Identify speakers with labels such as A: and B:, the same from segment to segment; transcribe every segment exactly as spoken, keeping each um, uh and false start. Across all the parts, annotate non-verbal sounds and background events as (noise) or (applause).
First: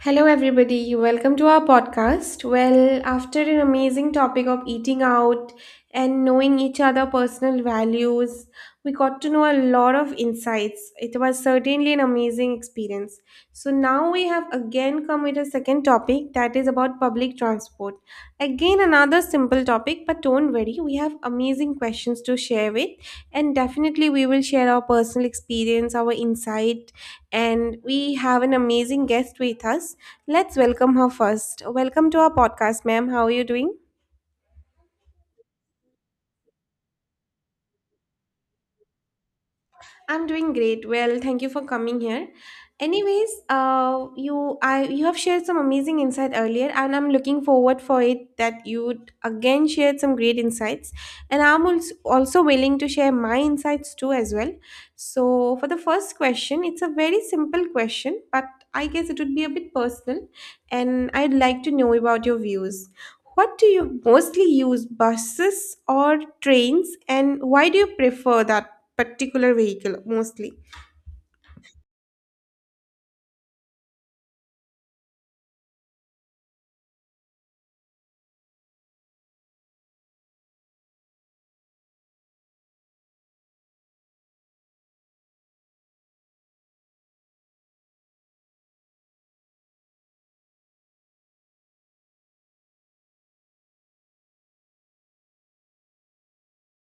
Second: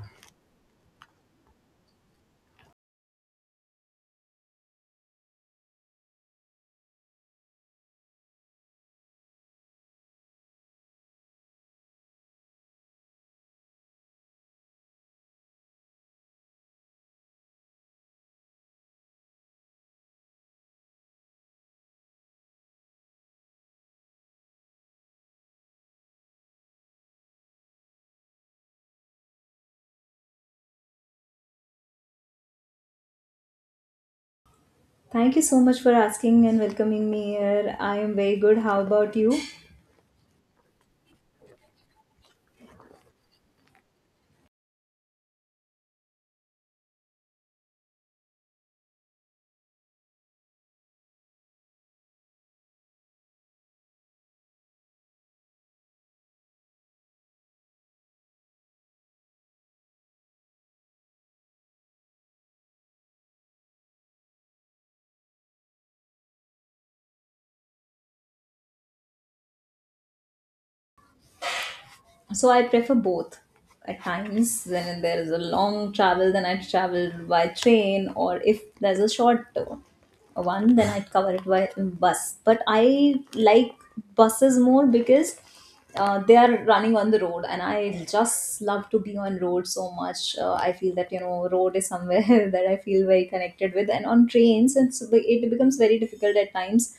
A: Hello, everybody. Welcome to our podcast. Well, after an amazing topic of eating out and knowing each other' personal values, we got to know a lot of insights. It was certainly an amazing experience. So, now we have again come with a second topic that is about public transport. Again, another simple topic, but don't worry, we have amazing questions to share with, and definitely we will share our personal experience, our insight and we have an amazing guest with us. Let's welcome her first. Welcome to our podcast, ma'am. How are you doing?
B: Thank you so much for asking and welcoming me here. I am very good. How about you?
A: I'm doing great. Well, thank you for coming here. Anyways, uh, you I you have shared some amazing insight earlier, and I'm looking forward for it that you would again shared some great insights, and I'm als- also willing to share my insights too as well. So for the first question, it's a very simple question, but I guess it would be a bit personal, and I'd like to know about your views. What do you mostly use, buses or trains, and why do you prefer that particular vehicle mostly.
B: So I prefer both. At times, when there is a long travel, then I travel by train, or if there's a short uh, one, then I cover it by bus. But I like buses more because uh, they are running on the road, and I just love to be on road so much. Uh, I feel that, you know, road is somewhere (laughs) that I feel very connected with, and on trains, it's it becomes very difficult at times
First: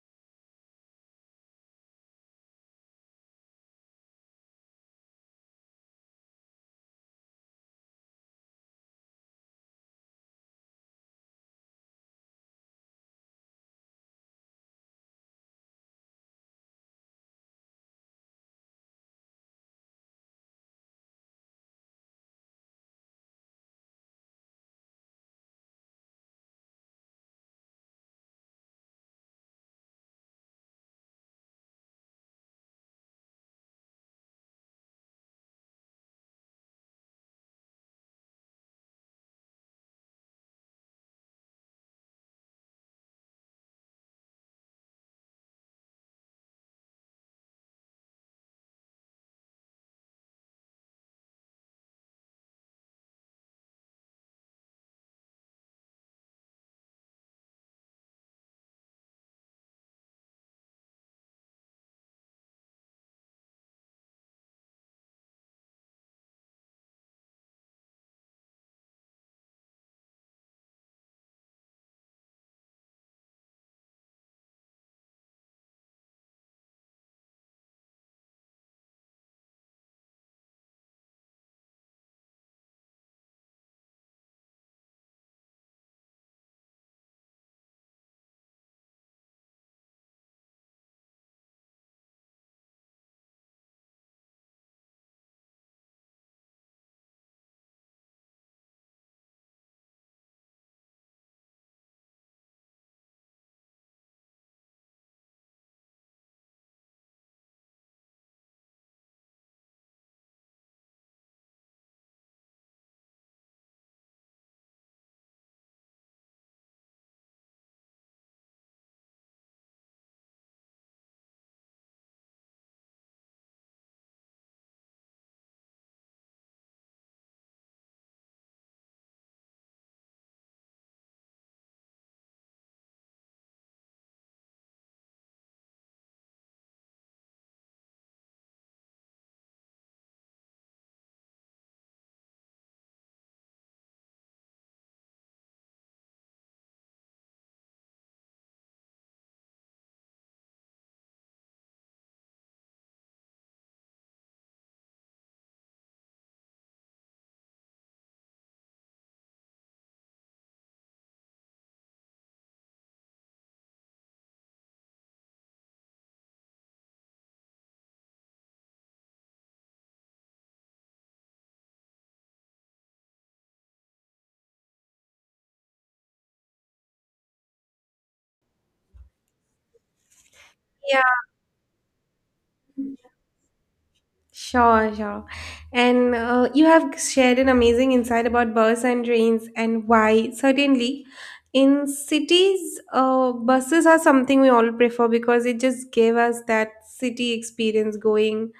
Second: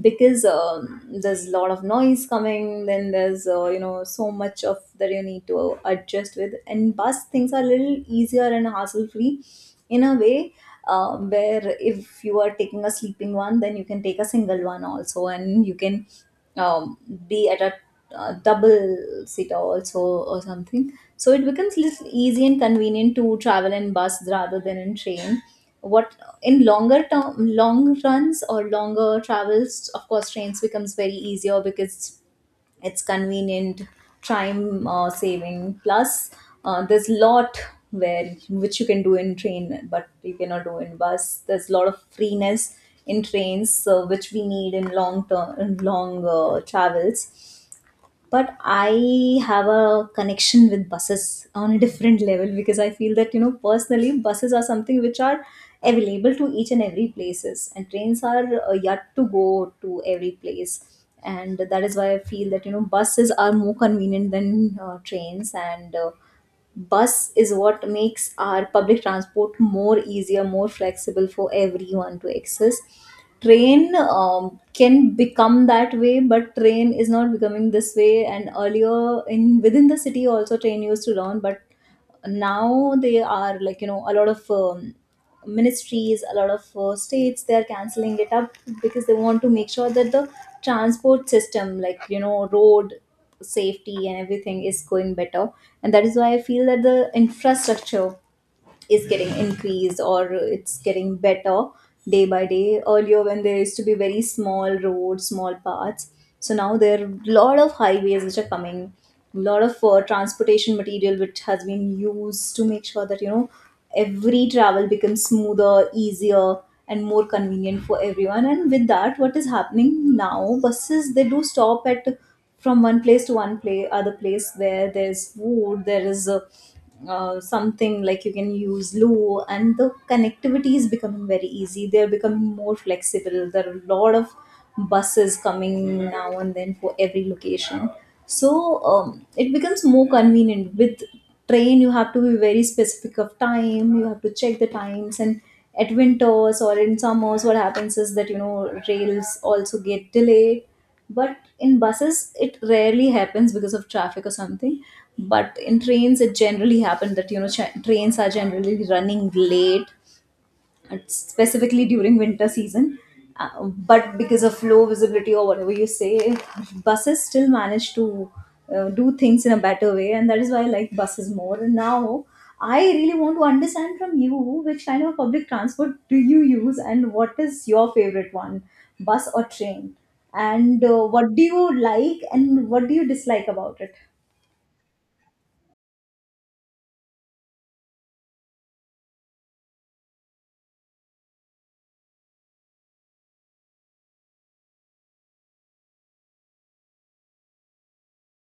B: because um, there's a lot of noise coming. Then there's, uh, you know, so much of that you need to adjust with, and bus things are a little easier and hassle free, in a way, uh, where if you are taking a sleeping one, then you can take a single one also, and you can, um, be at a, uh, double seater also or something. So it becomes little easy and convenient to travel in bus rather than in train. What In longer term, long runs or longer travels, of course trains becomes very easier because it's convenient, time uh, saving, plus uh, there's lot where which you can do in train but you cannot do in bus. There's a lot of freeness in trains, so which we need in long term, in long uh, travels. But I have a connection with buses on a different level, because I feel that, you know, personally buses are something which are available to each and every places, and trains are uh, yet to go to every place. And that is why I feel that, you know, buses are more convenient than uh, trains. And uh, bus is what makes our public transport more easier, more flexible for everyone to access. Train um, can become that way, but train is not becoming this way. And earlier, in within the city also, train used to run, but now they are, like, you know, a lot of um, ministries, a lot of uh, states, they are canceling it up, because they want to make sure that the transport system, like, you know, road safety and everything is going better. And that is why I feel that the infrastructure is getting increased, or it's getting better day by day. Earlier, when there used to be very small roads, small paths, so now there are a lot of highways which are coming, a lot of uh, transportation material which has been used to make sure that, you know, every travel becomes smoother, easier, and more convenient for everyone. And with that, what is happening now? Buses, they do stop at, from one place to one play other place, where there's food, there is a, uh, something like you can use loo, and the connectivity is becoming very easy. They're becoming more flexible. There are a lot of buses coming now and then for every location. So um, it becomes more convenient. With train, you have to be very specific of time, you have to check the times. And at winters or in summers, what happens is that, you know, rails also get delayed, but in buses it rarely happens because of traffic or something. But in trains, it generally happens that, you know, ch- trains are generally running late, uh, specifically during winter season. Uh, but because of low visibility or whatever you say, buses still manage to uh, do things in a better way, and that is why I like buses more. And now I really want to understand from you, which kind of public transport do you use, and what is your favorite one, bus or train? And
A: Yeah,
B: uh, what do you like and what do you dislike about it?
A: sure, sure. And uh, you have shared an amazing insight about bus and trains and why. Certainly, in cities, uh, buses are something we all prefer because it just gave us that city experience going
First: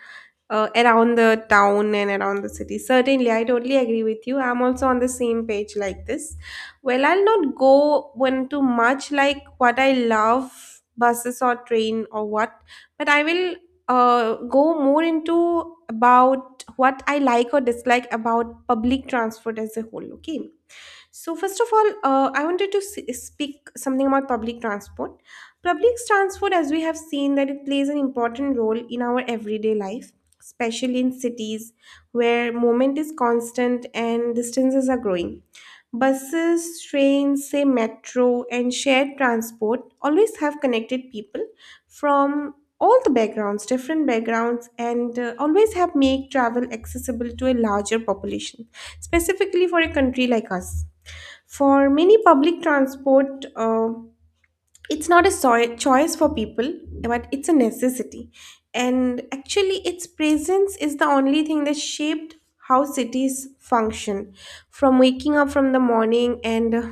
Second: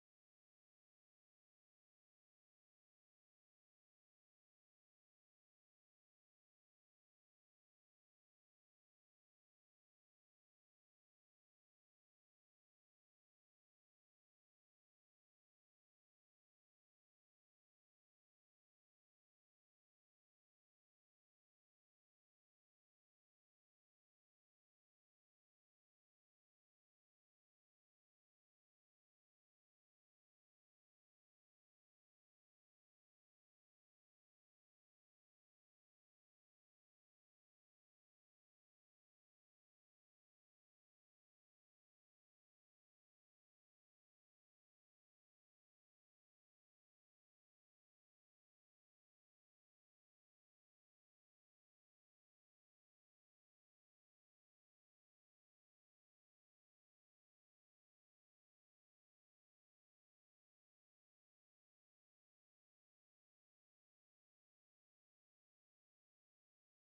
A: uh, around the town and around the city. Certainly, I totally agree with you. I'm also on the same page like this. Well, I'll not go into much like what I love buses or train or what, but I will uh, go more into about what I like or dislike about public transport as a whole. Okay. So first of all, uh, I wanted to s- speak something about public transport. Public transport, as we have seen, that it plays an important role in our everyday life, especially in cities where movement is constant and distances are growing. Buses, trains, say metro, and shared transport always have connected people from all the backgrounds, different backgrounds, and uh, always have make travel accessible to a larger population, specifically for a country like us. For many public transport, uh, it's not a soi- choice for people, but it's a necessity. And actually, its presence is the only thing that shaped how cities function. From waking up from the morning and uh,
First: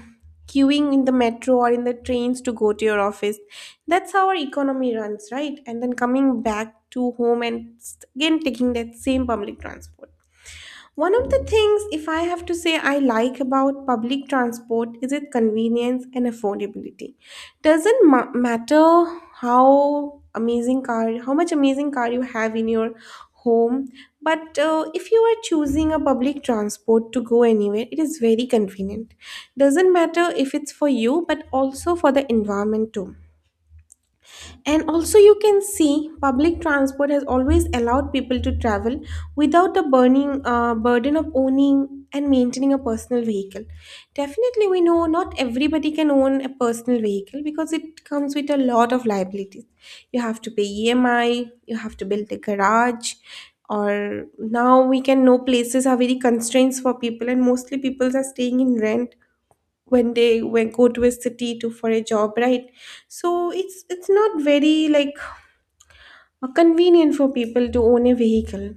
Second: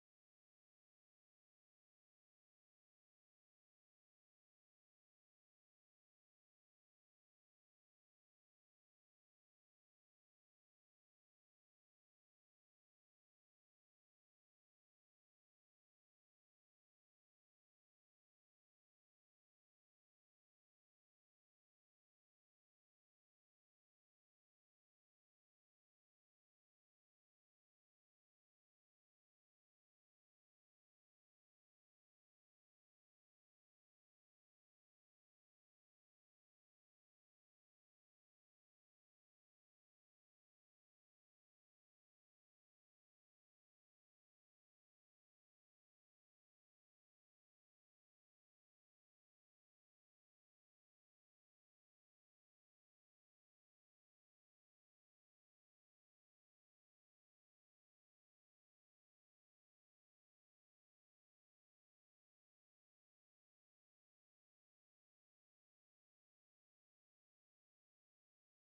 A: queuing in the metro or in the trains to go to your office, that's how our economy runs, right? And then coming back to home and st- again taking that same public transport. One of the things, if I have to say, I like about public transport is its convenience and affordability. Doesn't ma- matter how amazing car, how much amazing car you have in your home, but uh, if you are choosing a public transport to go anywhere, it is very convenient. Doesn't matter if it's for you, but also for the environment too and also, you can see public transport has always allowed people to travel without the burning uh, burden of owning and maintaining a personal vehicle. Definitely, we know not everybody can own a personal vehicle because it comes with a lot of liabilities. You have to pay E M I, you have to build a garage, or now we can know places are very constraints for people, and mostly people are staying in rent when they when go to a city to for a job, right? So it's it's not very like convenient for people to own a vehicle.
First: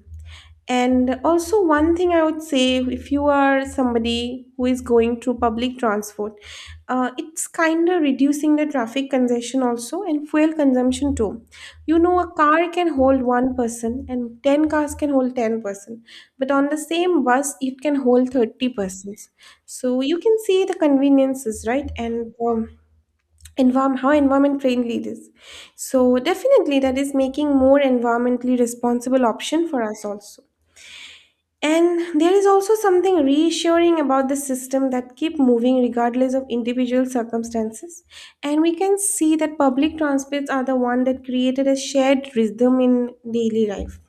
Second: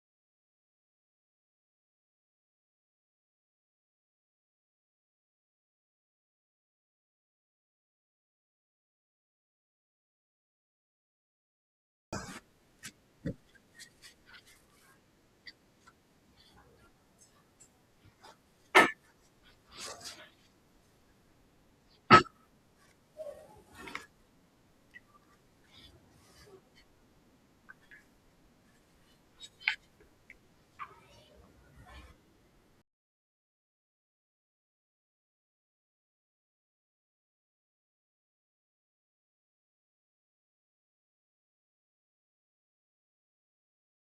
A: And also, one thing I would say if you are somebody who is going through public transport, uh, it's kind of reducing the traffic congestion also and fuel consumption too. You know, a car can hold one person and ten cars can hold ten person, but on the same bus, it can hold thirty persons. So you can see the conveniences, right? And um, environment, how environment friendly it is. So definitely that is making more environmentally responsible option for us also. And there is also something reassuring about the system that keep moving regardless of individual circumstances. And we can see that public transports are the one that created a shared rhythm in daily life.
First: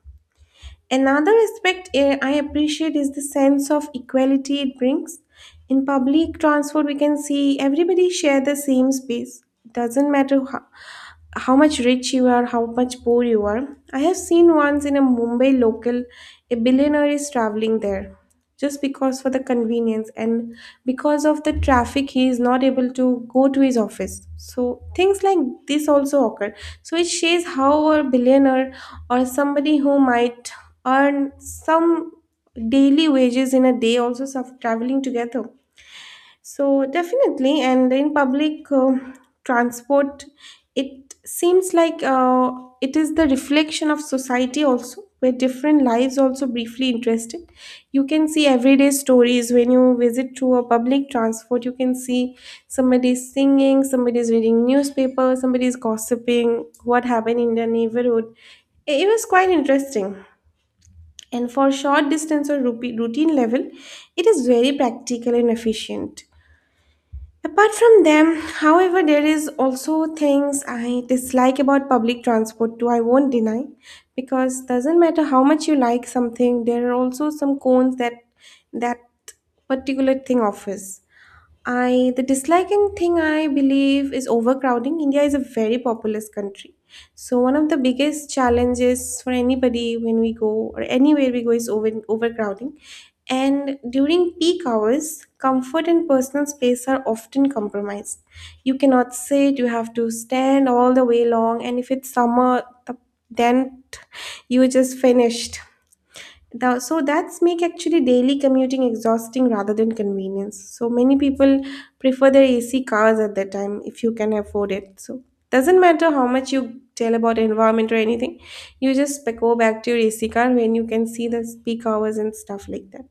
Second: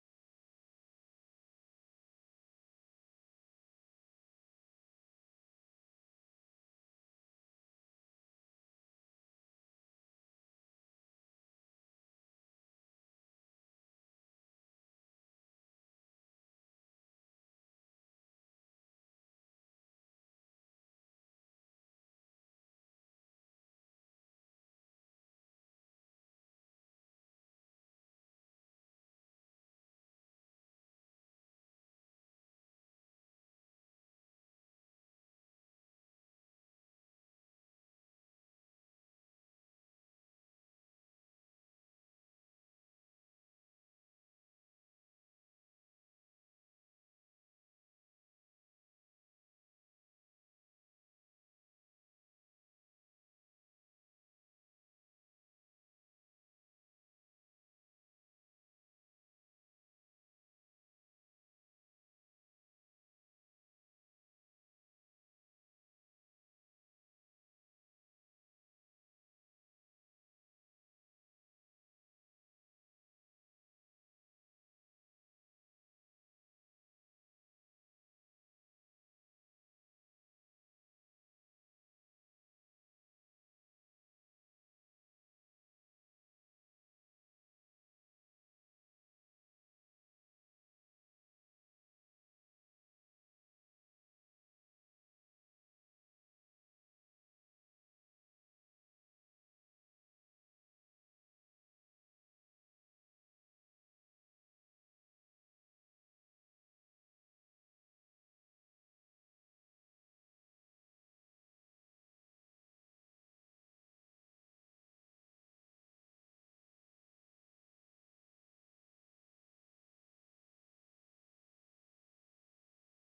A: Another aspect eh, I appreciate is the sense of equality it brings. In public transport, we can see everybody share the same space. Doesn't matter how, how much rich you are, how much poor you are. I have seen once in a Mumbai local, a billionaire is traveling there just because for the convenience and because of the traffic he is not able to go to his office, so things like this also occur. So it shows how a billionaire or somebody who might earn some daily wages in a day also of traveling together. So definitely, and in public uh, transport, it seems like uh, it is the reflection of society also where different lives also briefly interested. You can see everyday stories when you visit to a public transport. You can see somebody is singing, somebody is reading newspaper, somebody is gossiping what happened in their neighborhood. It it was quite interesting. And for short distance or rupi- routine level, it is very practical and efficient. Apart from them, however, there is also things I dislike about public transport too, I won't deny, because doesn't matter how much you like something, there are also some cons that that particular thing offers. I the disliking thing I believe is overcrowding. India is a very populous country. So one of the biggest challenges for anybody when we go or anywhere we go is over, overcrowding. And during peak hours, comfort and personal space are often compromised. You cannot sit, you have to stand all the way long, and if it's summer the- then t- you are just finished. Thou- so that's make actually daily commuting exhausting rather than convenience. So many people prefer their ac cars at that time if you can afford it. So doesn't matter how much you tell about environment or anything, you just back- go back to your ac car when you can see the peak hours and stuff like that.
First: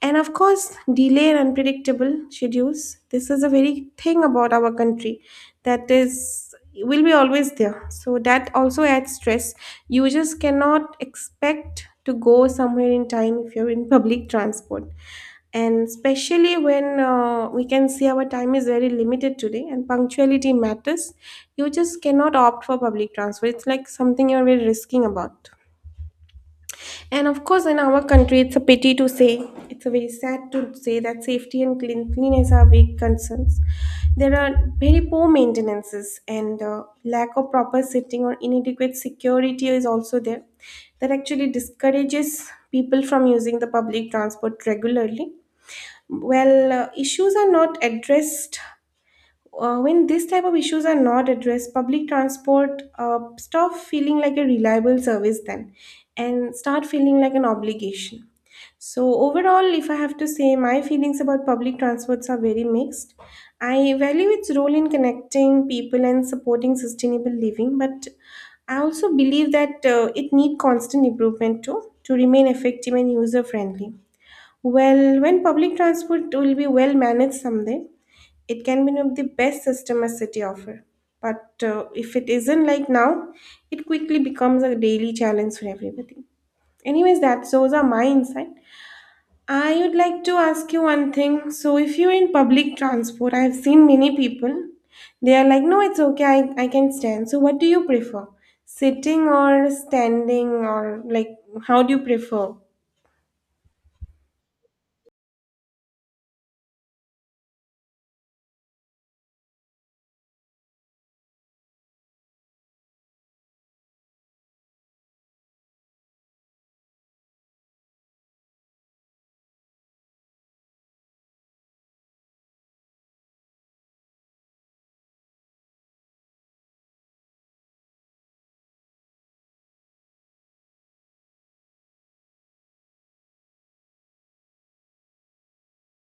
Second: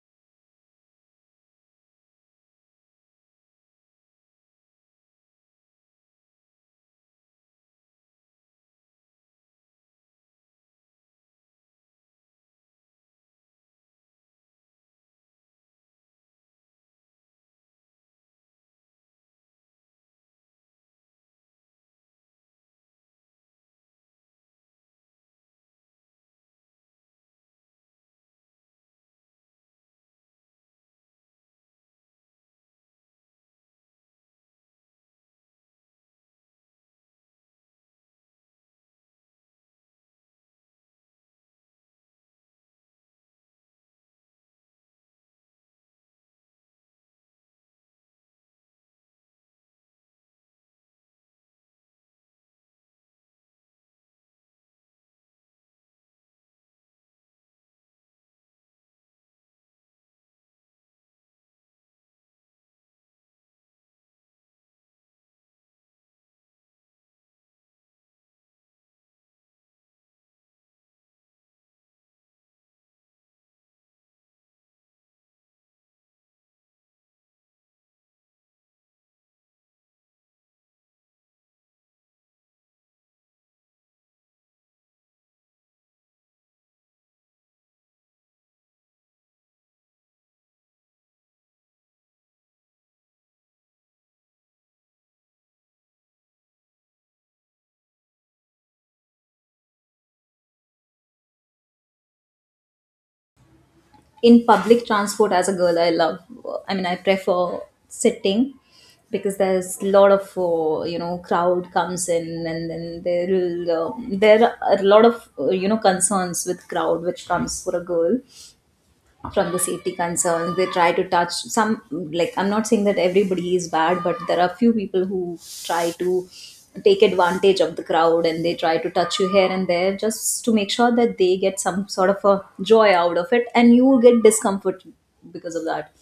A: And of course, delay and unpredictable schedules, this is a very thing about our country that is will be always there. So that also adds stress. You just cannot expect to go somewhere in time if you're in public transport. And especially when uh, we can see our time is very limited today and punctuality matters, you just cannot opt for public transport. It's like something you're very risking about. And of course, in our country, it's a pity to say, it's a very sad to say that safety and clean cleanliness are big concerns. There are very poor maintenances and uh, lack of proper sitting or inadequate security is also there. That actually discourages people from using the public transport regularly. Well, uh, issues are not addressed uh, when this type of issues are not addressed, public transport uh, stop feeling like a reliable service then and start feeling like an obligation. So overall, if I have to say, my feelings about public transports are very mixed. I value its role in connecting people and supporting sustainable living, but I also believe that uh, it need constant improvement too to remain effective and user friendly. Well, when public transport will be well managed someday, it can be one of the best system a city offer, but uh, if it isn't like now, it quickly becomes a daily challenge for everybody. Anyways, that's those are my insight. I would like to ask you one thing. So if you're in public transport, I've seen many people, they are like, no, it's okay, i, I can stand. So what do you prefer, sitting or standing, or like, how do you prefer?
B: In public transport, as a girl, I love I mean I prefer sitting, because there's a lot of, uh, you know, crowd comes in, and then there will, uh, there are a lot of, uh, you know, concerns with crowd which comes for a girl. From the safety concerns, they try to touch some, like, I'm not saying that everybody is bad, but there are few people who try to take advantage of the crowd, and they try to touch you here and there just to make sure that they get some sort of a joy out of it, and you will get discomfort because of that.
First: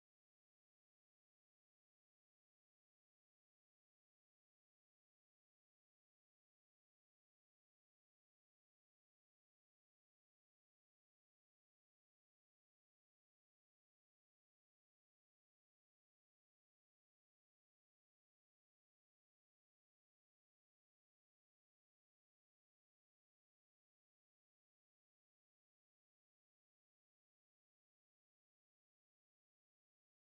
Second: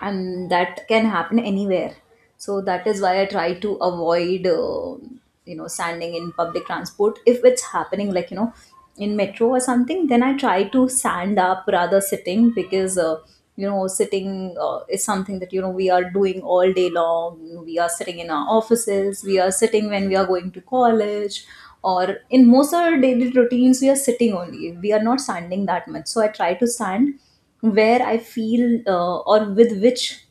B: And that can happen anywhere. So that is why I try to avoid, uh, you know, standing in public transport. If it's happening, like, you know, in metro or something, then I try to stand up rather sitting, because, uh, you know, sitting, uh, is something that, you know, we are doing all day long. We are sitting in our offices, we are sitting when we are going to college, or in most of our daily routines, we are sitting only, we are not standing that much. So I try to stand where I feel, uh, or with which,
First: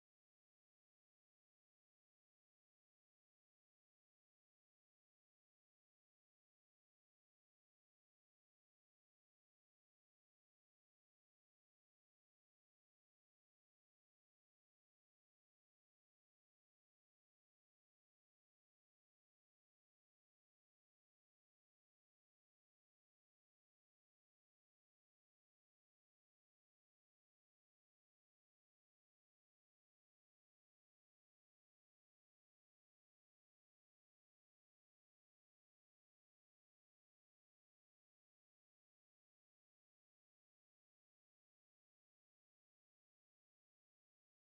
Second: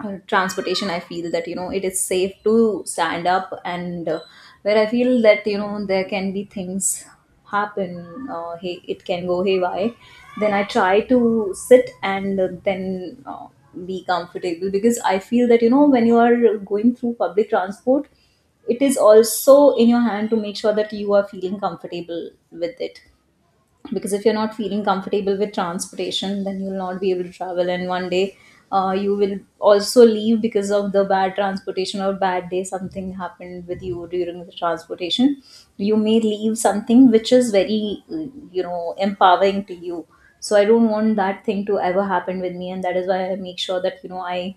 B: uh, transportation I feel that, you know, it is safe to stand up. And uh, where I feel that, you know, there can be things happen, uh, hey, it can go haywire, then I try to sit, and uh, then uh, be comfortable, because I feel that, you know, when you are going through public transport, it is also in your hand to make sure that you are feeling comfortable with it. Because if you're not feeling comfortable with transportation, then you'll not be able to travel, and one day, uh, you will also leave because of the bad transportation, or bad day something happened with you during the transportation, you may leave something which is very, uh, you know, empowering to you. So I don't want that thing to ever happen with me, and that is why I make sure that, you know i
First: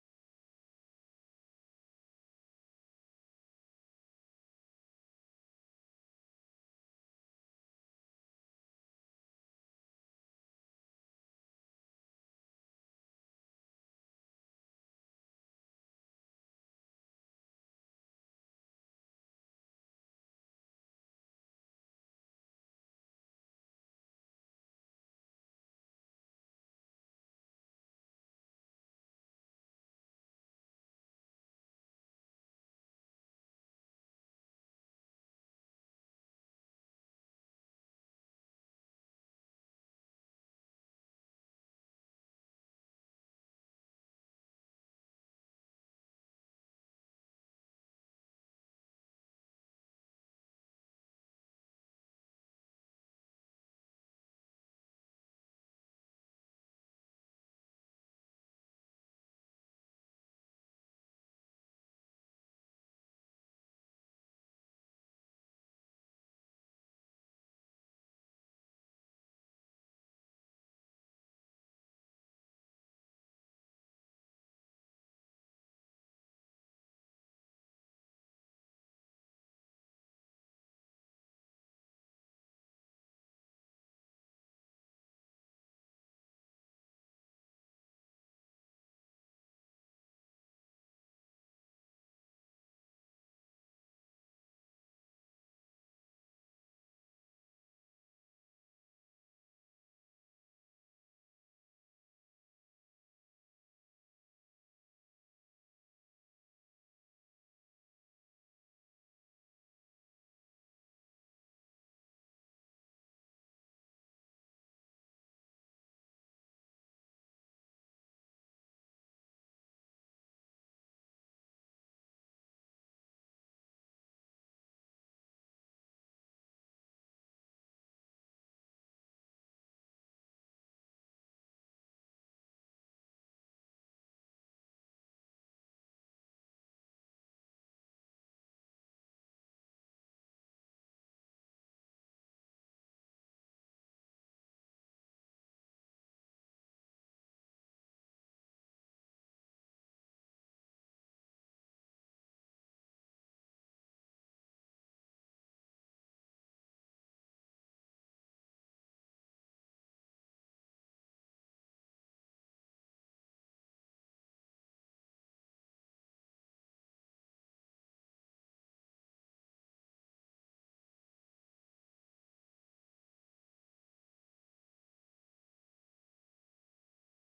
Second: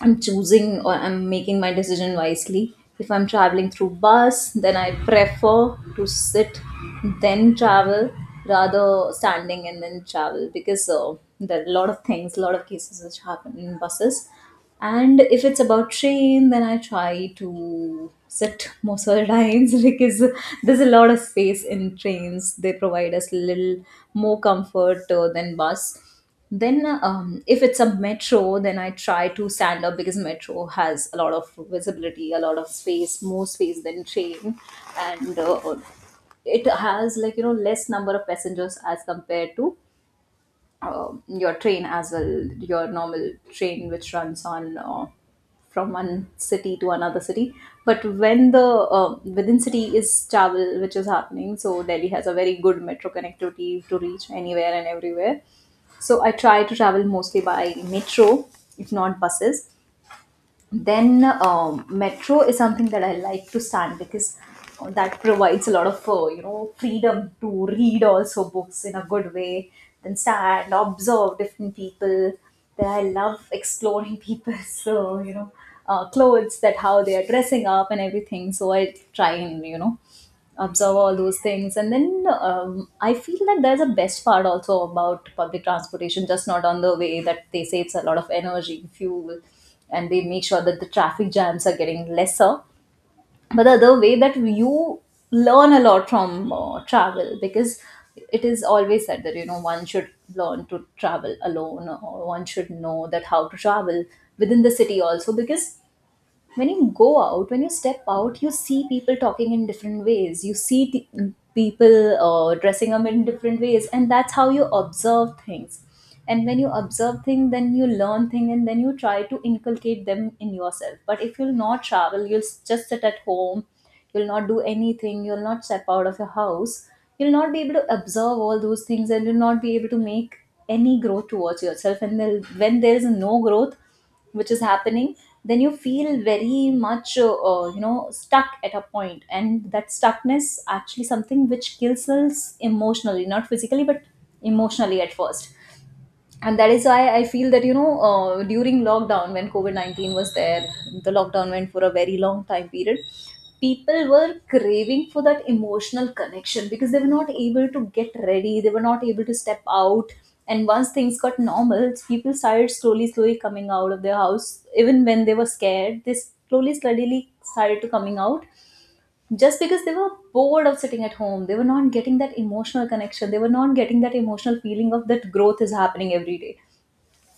B: I'm choosing, or I'm making my decision wisely. If I'm traveling through bus, then I prefer to sit, then travel, rather standing and then travel, because uh, there are a lot of things, a lot of cases which happen in buses. And if it's about train, then I try to sit most of the times (laughs) because there's a lot of space in trains. They provide us a little more comfort uh, than bus. Then, um, if it's a metro, then I try to stand up, because metro has a lot of visibility, a lot of space, more space than train, and uh, it has, like, you know, less number of passengers as compared to, um your train as well, your normal train which runs on, uh, from one city to another city. But when the, uh, within city is travel which is happening, so Delhi has a very good metro connectivity to reach anywhere and everywhere. So I try to travel mostly by metro, if not buses. Then um, metro is something that I like to stand, because uh, that provides a lot of, uh, you know, freedom to read also books in a good way, then stand, observe different people. Then I love exploring people's (laughs) so, you know, uh, clothes, that how they are dressing up and everything. So I try and, you know, observe all those things. And then, um, I feel that there's a best part also about public transportation, just not on the way that they save a lot of energy, fuel, and they make sure that the traffic jams are getting lesser, but the other way, that you learn a lot from uh, travel. Because it is always said that, you know, one should learn to travel alone, or one should know that how to travel within the city also, because when you go out, when you step out, you see people talking in different ways, you see t- people uh, dressing up in different ways, and that's how you observe things. And when you observe things, then you learn things, and then you try to inculcate them in yourself. But if you'll not travel, you'll s- just sit at home, you'll not do anything, you'll not step out of your house, you'll not be able to observe all those things, and you'll not be able to make any growth towards yourself. And there, when there is no growth which is happening, then you feel very much, uh, uh, you know, stuck at a point. And that stuckness actually something which kills us emotionally, not physically, but emotionally at first. And that is why I feel that, you know, uh, during lockdown, when covid nineteen was there, the lockdown went for a very long time period, people were craving for that emotional connection, because they were not able to get ready, they were not able to step out. And once things got normal, people started slowly slowly coming out of their house. Even when they were scared, they slowly slowly started to coming out, just because they were bored of sitting at home. They were not getting that emotional connection, they were not getting that emotional feeling of that growth is happening every day.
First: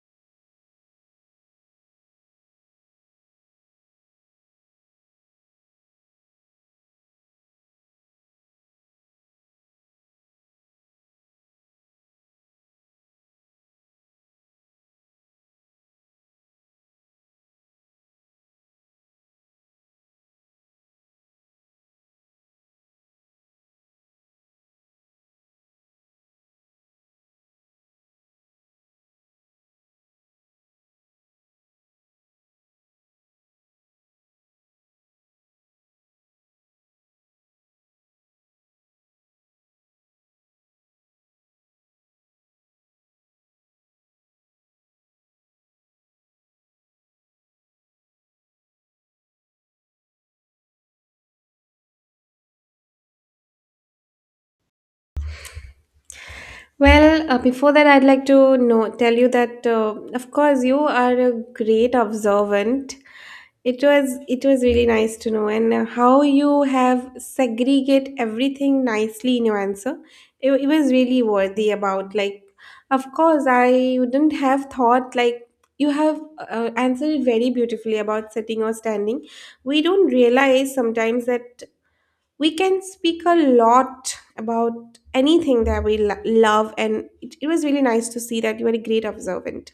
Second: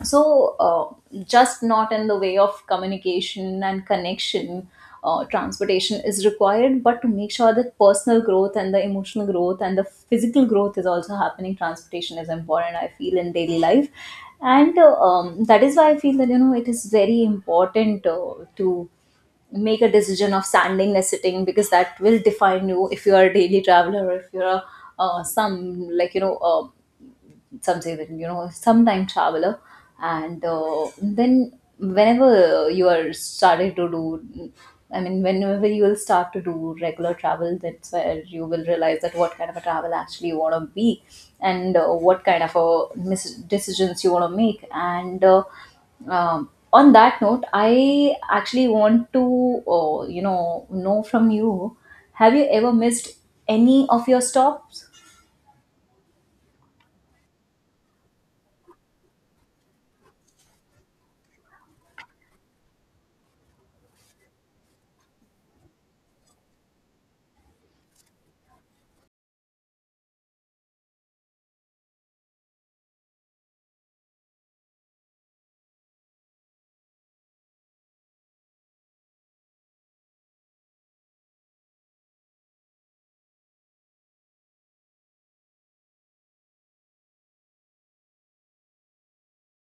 B: so uh, just not in the way of communication and connection. Uh, transportation is required, but to make sure that personal growth and the emotional growth and the physical growth is also happening, transportation is important, I feel, in daily life. And uh, um, That is why I feel that you know it is very important uh, to make a decision of standing or sitting, because that will define you if you are a daily traveler or if you're a uh, some like you know uh, some say that you know sometime traveler. And uh, then whenever you are started to do i mean whenever you will start to do regular travel, that's where you will realize that what kind of a travel actually you want to be. And uh, what kind of a mis- decisions you want to make. And uh, um, On that note, I actually want to uh, you know know from you, have you ever missed any of your stops?
A: Well, uh, before that, I'd like to know, tell you that, uh, of course, you are a great observant. It was it was really nice to know, and uh, how you have segregate everything nicely in your answer. It, it was really worthy about like, of course, I wouldn't have thought like you have uh, answered it very beautifully about sitting or standing. We don't realize sometimes that we can speak a lot about anything that we lo- love, and it, it was really nice to see that you are a great observant.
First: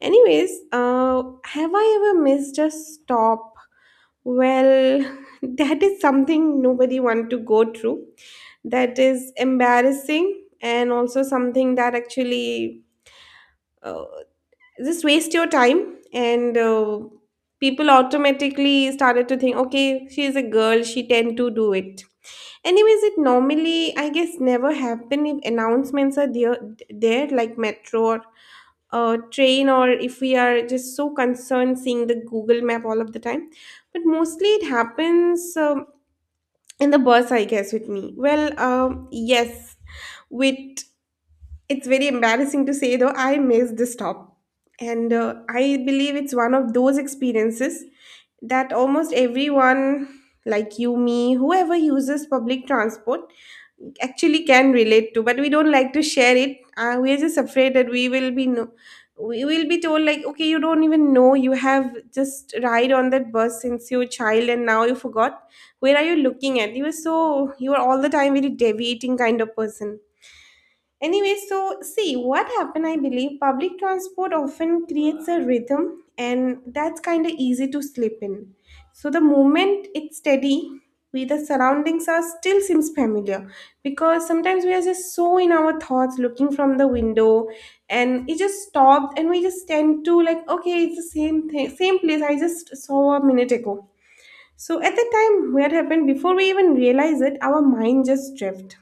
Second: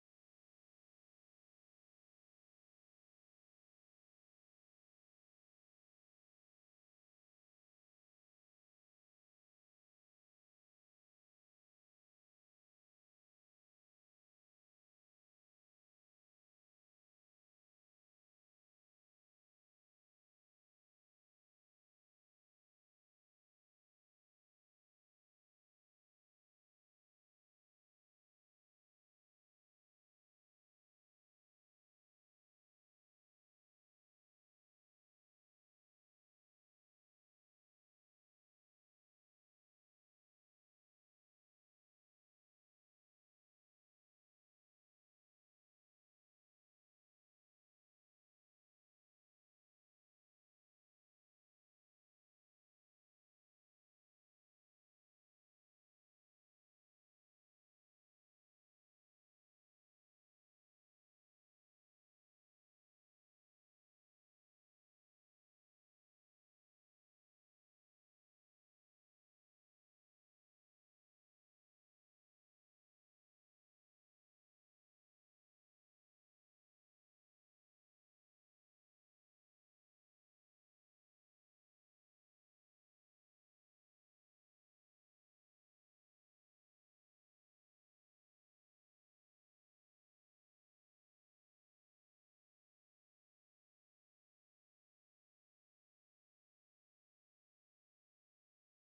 A: Anyways, uh, have I ever missed a stop? Well, (laughs) that is something nobody want to go through. That is embarrassing, and also something that actually uh, just waste your time, and uh, people automatically started to think, okay, she is a girl, she tend to do it. Anyways, it normally, I guess, never happen if announcements are there, there like metro or uh, train, or if we are just so concerned seeing the Google map all of the time. But mostly it happens um, in the bus, I guess, with me. Well, um, yes, with it's very embarrassing to say though, I missed the stop. And uh, I believe it's one of those experiences that almost everyone, like you, me, whoever uses public transport, actually can relate to, but we don't like to share it uh, We are just afraid that we will be no- we will be told like, okay, you don't even know, you have just ride on that bus since you were a child and now you forgot where are you looking at, you were so you were all the time very deviating kind of person. Anyway, so see what happened. I believe public transport often creates a rhythm, and that's kind of easy to slip in. So the moment it's steady, we the surroundings are still seems familiar, because sometimes we are just so in our thoughts, looking from the window, and it just stopped, and we just tend to like, okay, it's the same thing, same place I just saw a minute ago. So at the time, what happened before we even realize it, our mind just drift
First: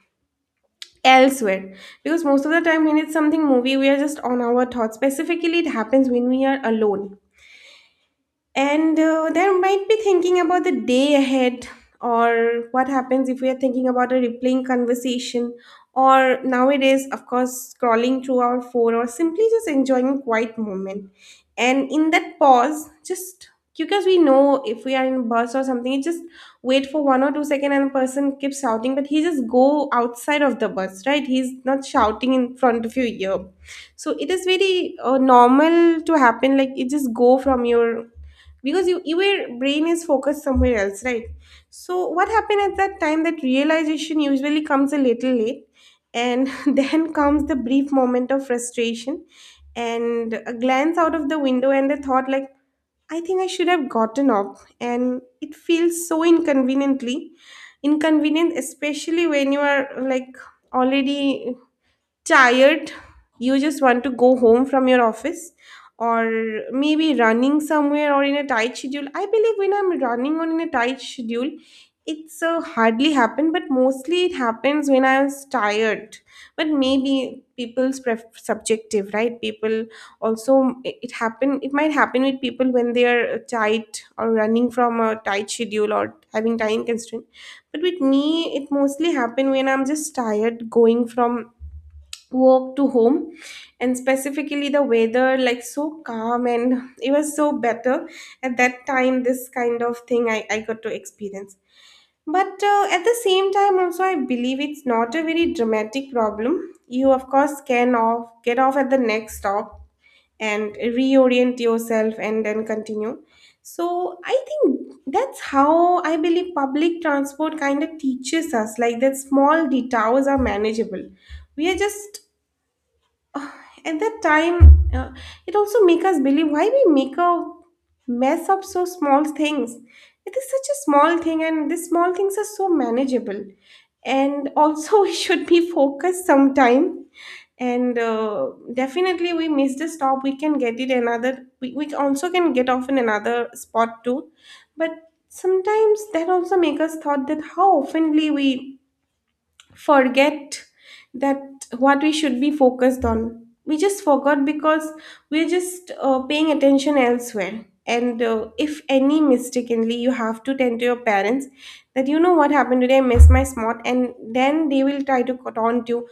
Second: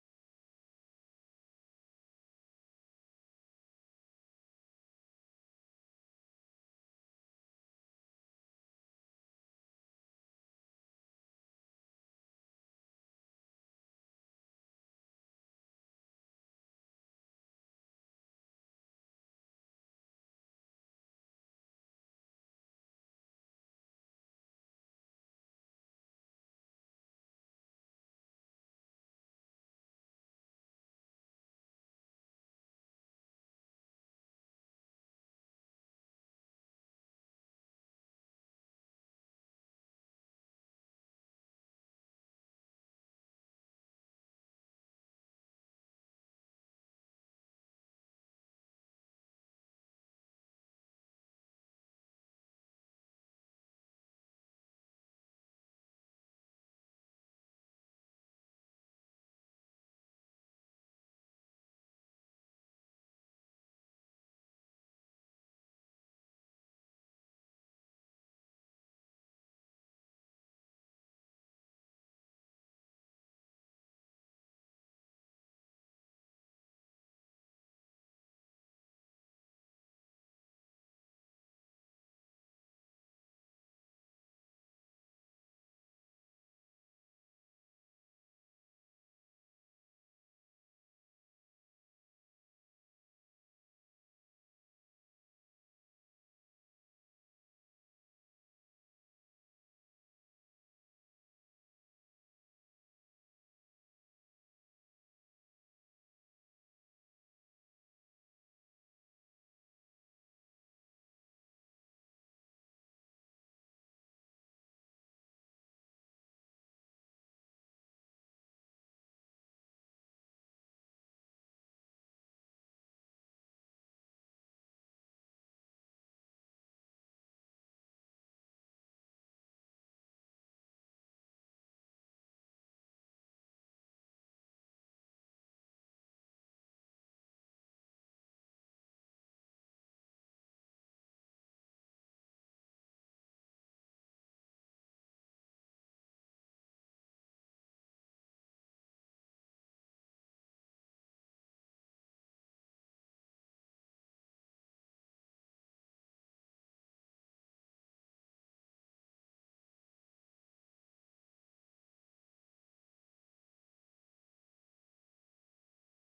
A: elsewhere, because most of the time when it's something movie we are just on our thoughts, specifically it happens when we are alone. And uh, There might be thinking about the day ahead, or what happens if we are thinking about a replaying conversation, or nowadays, of course, scrolling through our phone, or simply just enjoying a quiet moment. And in that pause, just because we know if we are in a bus or something, you just wait for one or two seconds and the person keeps shouting, but he just go outside of the bus, right? He's not shouting in front of your ear. So it is very uh, normal to happen. Like it just go from your, because you your brain is focused somewhere else, right? So what happened at that time, that realization usually comes a little late, and (laughs) then comes the brief moment of frustration and a glance out of the window and the thought like I think I should have gotten up, and it feels so inconveniently inconvenient, especially when you are, like, already tired, you just want to go home from your office, or maybe running somewhere or in a tight schedule. I believe when I'm running on in a tight schedule, it's uh, hardly happen, but mostly it happens when I was tired. But maybe people's pref- subjective, right? People also, it it happen. It might happen with people when they are uh, tight or running from a tight schedule or having time constraint. But with me, it mostly happen when I'm just tired going from walk to home, and specifically the weather like so calm and it was so better at that time, this kind of thing i, I got to experience. But uh, at the same time also I believe it's not a very dramatic problem. You of course can off get off at the next stop and reorient yourself and then continue. So I think that's how I believe public transport kind of teaches us like that small detours are manageable. We are just at that time uh, it also make us believe why we make a mess of so small things. It is such a small thing, and these small things are so manageable, and also (laughs) we should be focused sometime. And uh, Definitely we miss the stop, we can get it another, we, we also can get off in another spot too. But sometimes that also make us thought that how oftenly we forget that what we should be focused on, we just forgot, because we're just uh, paying attention elsewhere, and uh, if any mistakenly you have to tend to your parents that, you know what happened today, I missed my spot, and then they will try to cut on you,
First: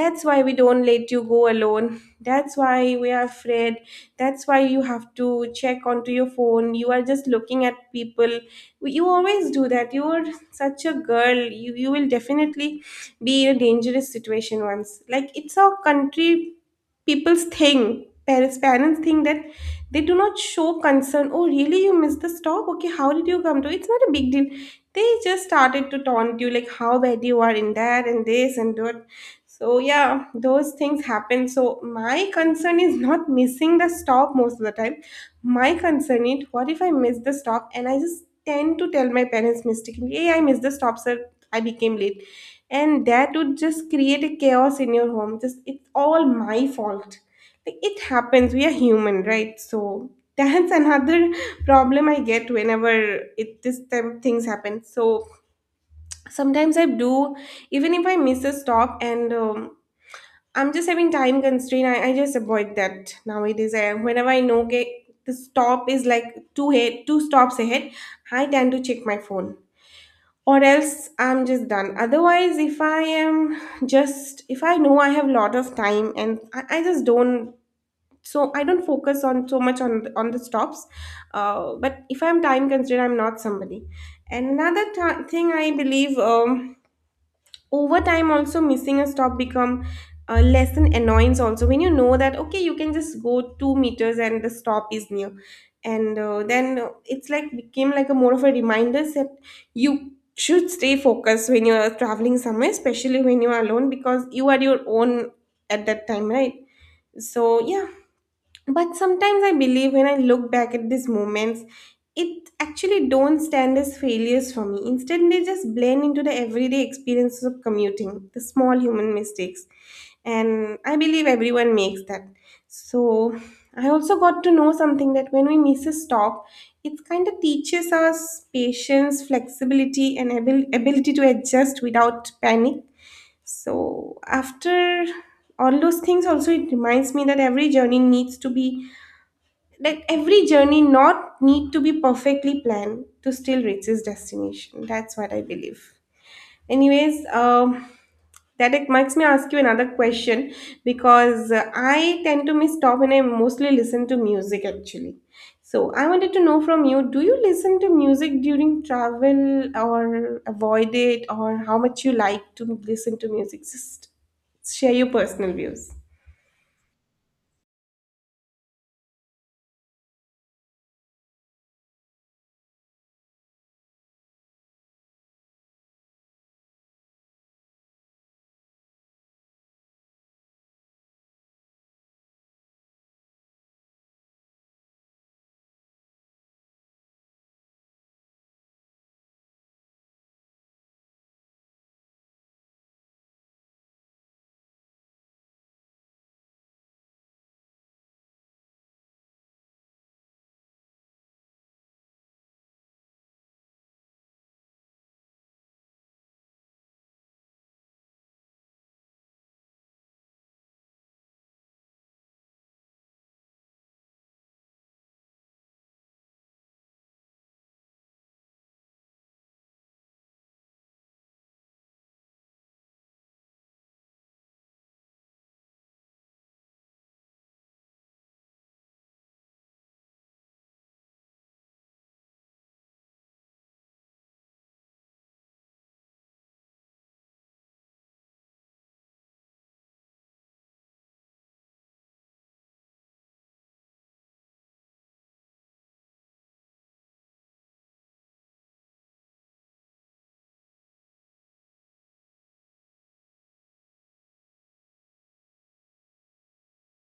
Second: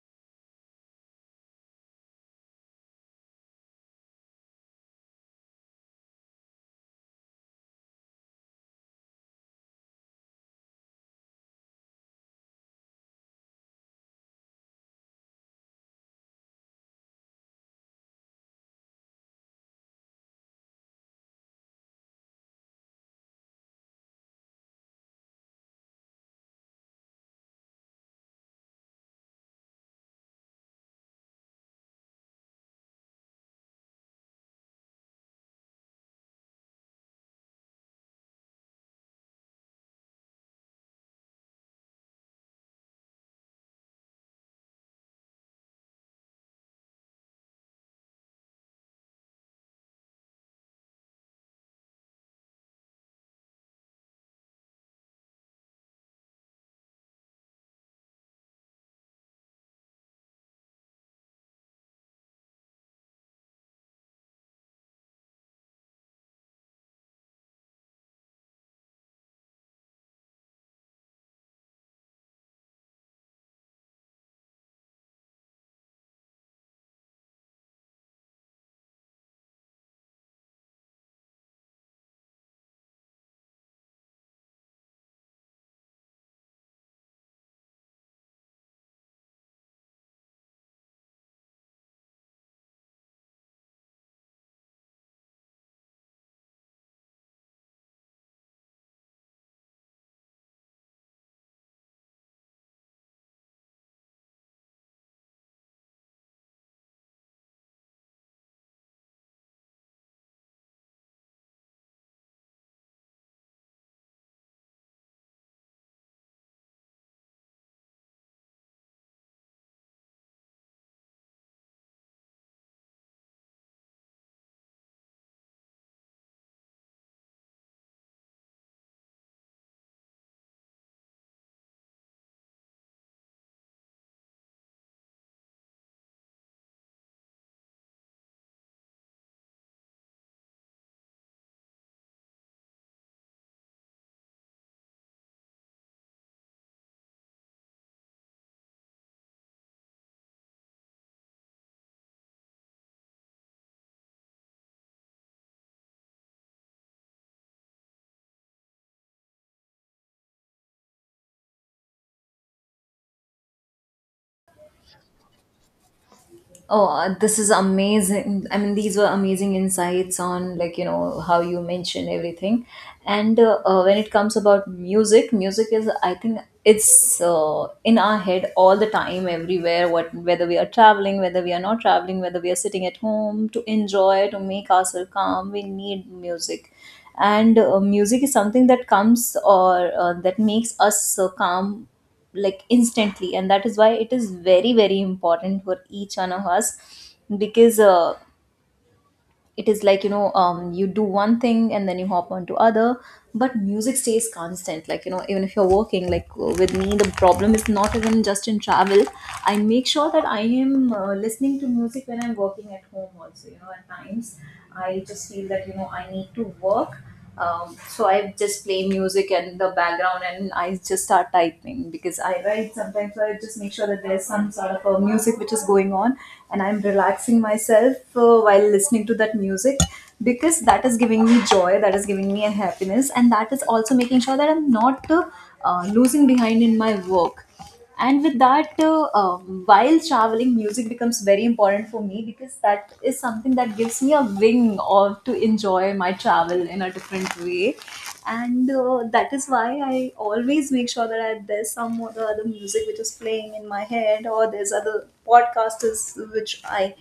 A: that's why we don't let you go alone, that's why we are afraid, that's why you have to check onto your phone, you are just looking at people, you always do that, you are such a girl, you, you will definitely be in a dangerous situation once. Like it's a country people's thing. Parents parents think that they do not show concern. Oh, really, you missed the stop? Okay, how did you come to, it's not a big deal. They just started to taunt you like how bad you are in that and this and that. So yeah, those things happen. So my concern is not missing the stop most of the time. My concern is what if I miss the stop and I just tend to tell my parents mistakenly, hey, I missed the stop, sir. I became late, and that would just create a chaos in your home, just it's all my fault. Like it happens, we are human, right? So that's another (laughs) problem I get whenever it this type of things happen. So sometimes I do, even if I miss a stop, and um, I'm just having time constraint, I, I just avoid that nowadays. I, whenever I know okay, the stop is like two head two stops ahead, I tend to check my phone. Or else I'm just done, otherwise if I am just, if I know I have a lot of time, and i, I just don't, so I don't focus on so much on on the stops. Uh, but if I'm time constrained, I'm not somebody. And another t- thing I believe, um, over time also missing a stop become uh, less an annoyance, also when you know that okay you can just go two meters and the stop is near. And uh, then uh, It's like became like a more of a reminder that you should stay focused when you are traveling somewhere, especially when you are alone, because you are your own at that time, right? So yeah. But sometimes I believe when I look back at these moments, it actually don't stand as failures for me. Instead, they just blend into the everyday experiences of commuting, the small human mistakes. And I believe everyone makes that. So I also got to know something that when we miss a stop, it kind of teaches us patience, flexibility, and abil- ability to adjust without panic. So after all those things also it reminds me that every journey needs to be, that every journey not need to be perfectly planned to still reach its destination. That's what I believe. Anyways, um that it makes me ask you another question, because uh, I tend to miss top and I mostly listen to music actually. So I wanted to know from you, do you listen to music during travel or avoid it, or how much you like to listen to music? Just share your personal views.
B: Oh, uh, this is amazing. I mean, these were amazing insights on, like, you know, how you mentioned everything. And uh, uh, when it comes about music, music is, I think it's uh, in our head all the time, everywhere, what, whether we are traveling, whether we are not traveling, whether we are sitting at home to enjoy, to make ourselves calm, we need music. And uh, music is something that comes or uh, that makes us uh, calm like instantly, and that is why it is very very important for each one of us. Because uh, it is like you know um, you do one thing and then you hop on to other, but music stays constant, like you know, even if you're working, like uh, with me the problem is not even just in travel. I make sure that I am uh, listening to music when I'm working at home also, you know. At times I just feel that you know I need to work. Um, so I just play music in the background and I just start typing because I write sometimes. So I just make sure that there's some sort of a music which is going on, and I'm relaxing myself uh, while listening to that music, because that is giving me joy, that is giving me a happiness, and that is also making sure that I'm not uh, uh, losing behind in my work. And with that uh, uh, while traveling music becomes very important for me, because that is something that gives me a wing or to enjoy my travel in a different way. And uh, that is why I always make sure that I, there's some other, other music which is playing in my head, or there's other podcasters which I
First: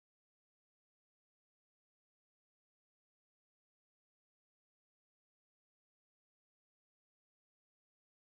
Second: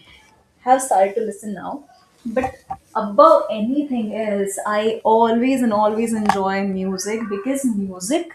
B: have started to listen now. But above anything else, I always and always enjoy music, because music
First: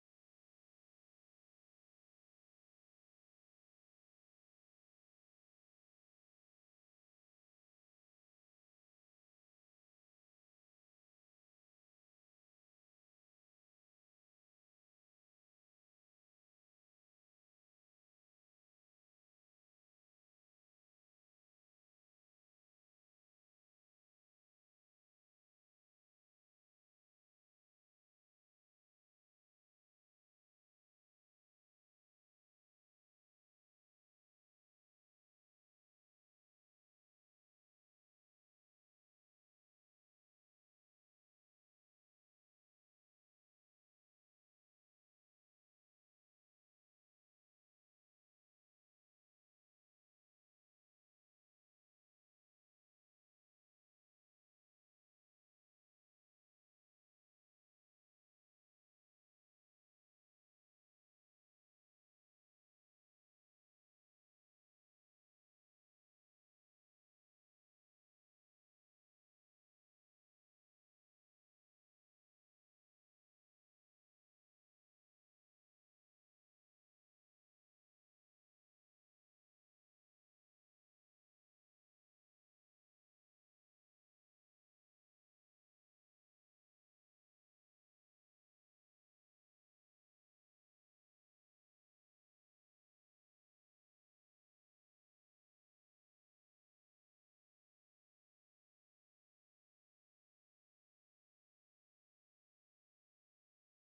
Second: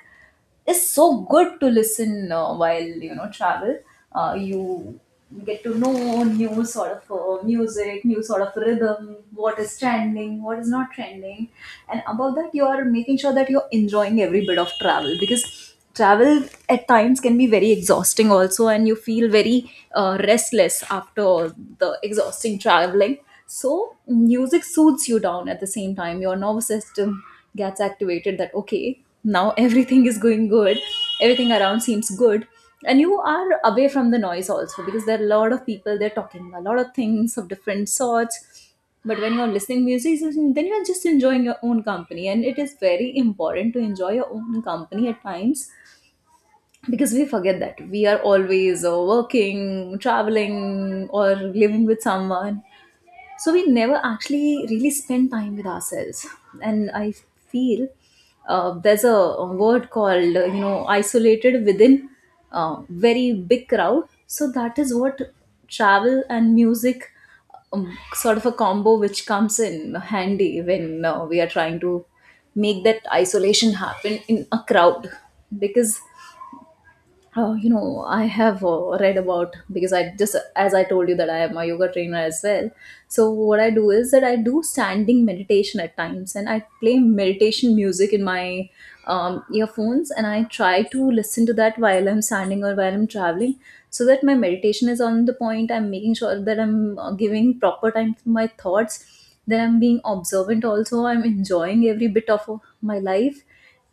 B: is so good to listen uh, while you know travel. Uh, you get to know new sort of uh, music, new sort of rhythm, what is trending, what is not trending, and above that, you are making sure that you're enjoying every bit of travel, because travel at times can be very exhausting also, and you feel very uh, restless after the exhausting traveling. So music soothes you down, at the same time your nervous system gets activated that okay, now everything is going good, everything around seems good, and you are away from the noise also, because there are a lot of people, they're talking a lot of things of different sorts. But when you're listening music, then you're just enjoying your own company, and it is very important to enjoy your own company at times, because we forget that we are always uh, working, traveling, or living with someone, so we never actually really spend time with ourselves. And I feel uh, there's a, a word called uh, you know isolated within a very big crowd. So that is what travel and music, um, sort of a combo which comes in handy when uh, we are trying to make that isolation happen in a crowd. Because oh, you know, I have uh, read about, because I just, as I told you that I am a yoga trainer as well. So what I do is that I do standing meditation at times, and I play meditation music in my um, earphones, and I try to listen to that while I'm standing or while I'm traveling, so that my meditation is on the point. I'm making sure that I'm uh, giving proper time to my thoughts. Then I'm being observant. Also, I'm enjoying every bit of uh, my life,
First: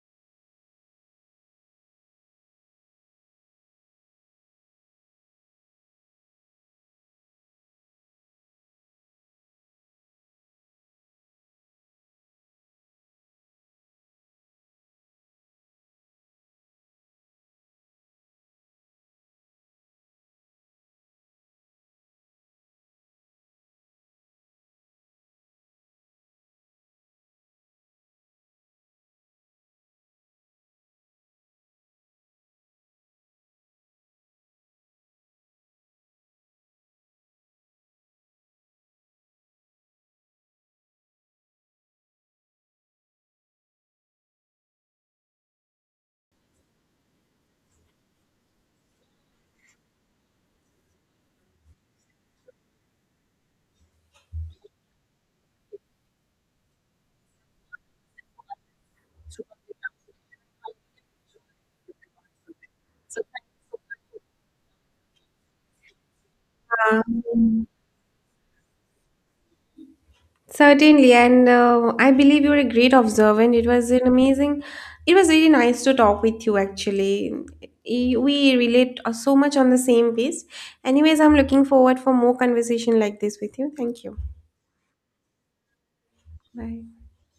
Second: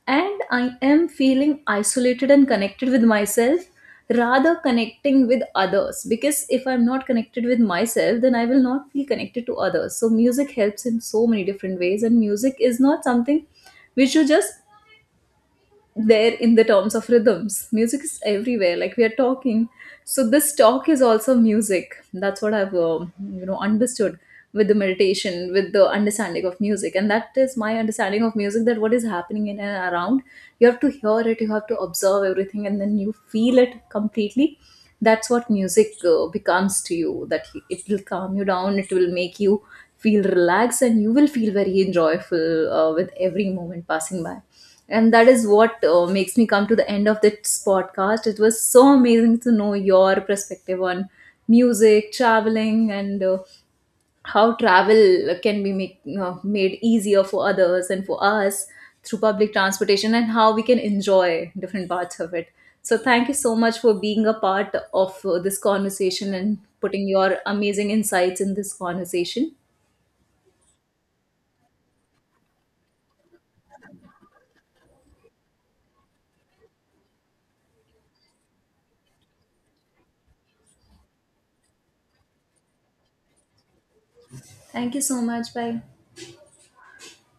B: and I am feeling isolated and connected with myself, rather connecting with others, because if I'm not connected with myself then I will not feel connected to others. So music helps in so many different ways, and music is not something which you just there in the terms of rhythms. Music is everywhere, like we are talking. So this talk is also music. That's what I've um you know understood with the meditation, with the understanding of music, and that is my understanding of music. That what is happening in and around, you have to hear it, you have to observe everything, and then you feel it completely. That's what music uh, becomes to you. That it will calm you down, it will make you feel relaxed, and you will feel very enjoyable uh, with every moment passing by. And that is what uh, makes me come to the end of this podcast. It was so amazing to know your perspective on music, traveling, and uh, how travel can be make, you made easier for others and for us through public transportation, and how we can enjoy different parts of it. So thank you so much for being a part of uh, this conversation and putting your
A: Um,
B: amazing insights in this conversation.
A: Certainly, and uh, I believe you're a great observer, and it was an amazing, it was really nice to talk with you actually. Y- We relate uh, so much on the same base. Anyways, I'm looking forward for more conversation like this with you. Thank you.
B: Thank you so much. Bye.
A: Bye.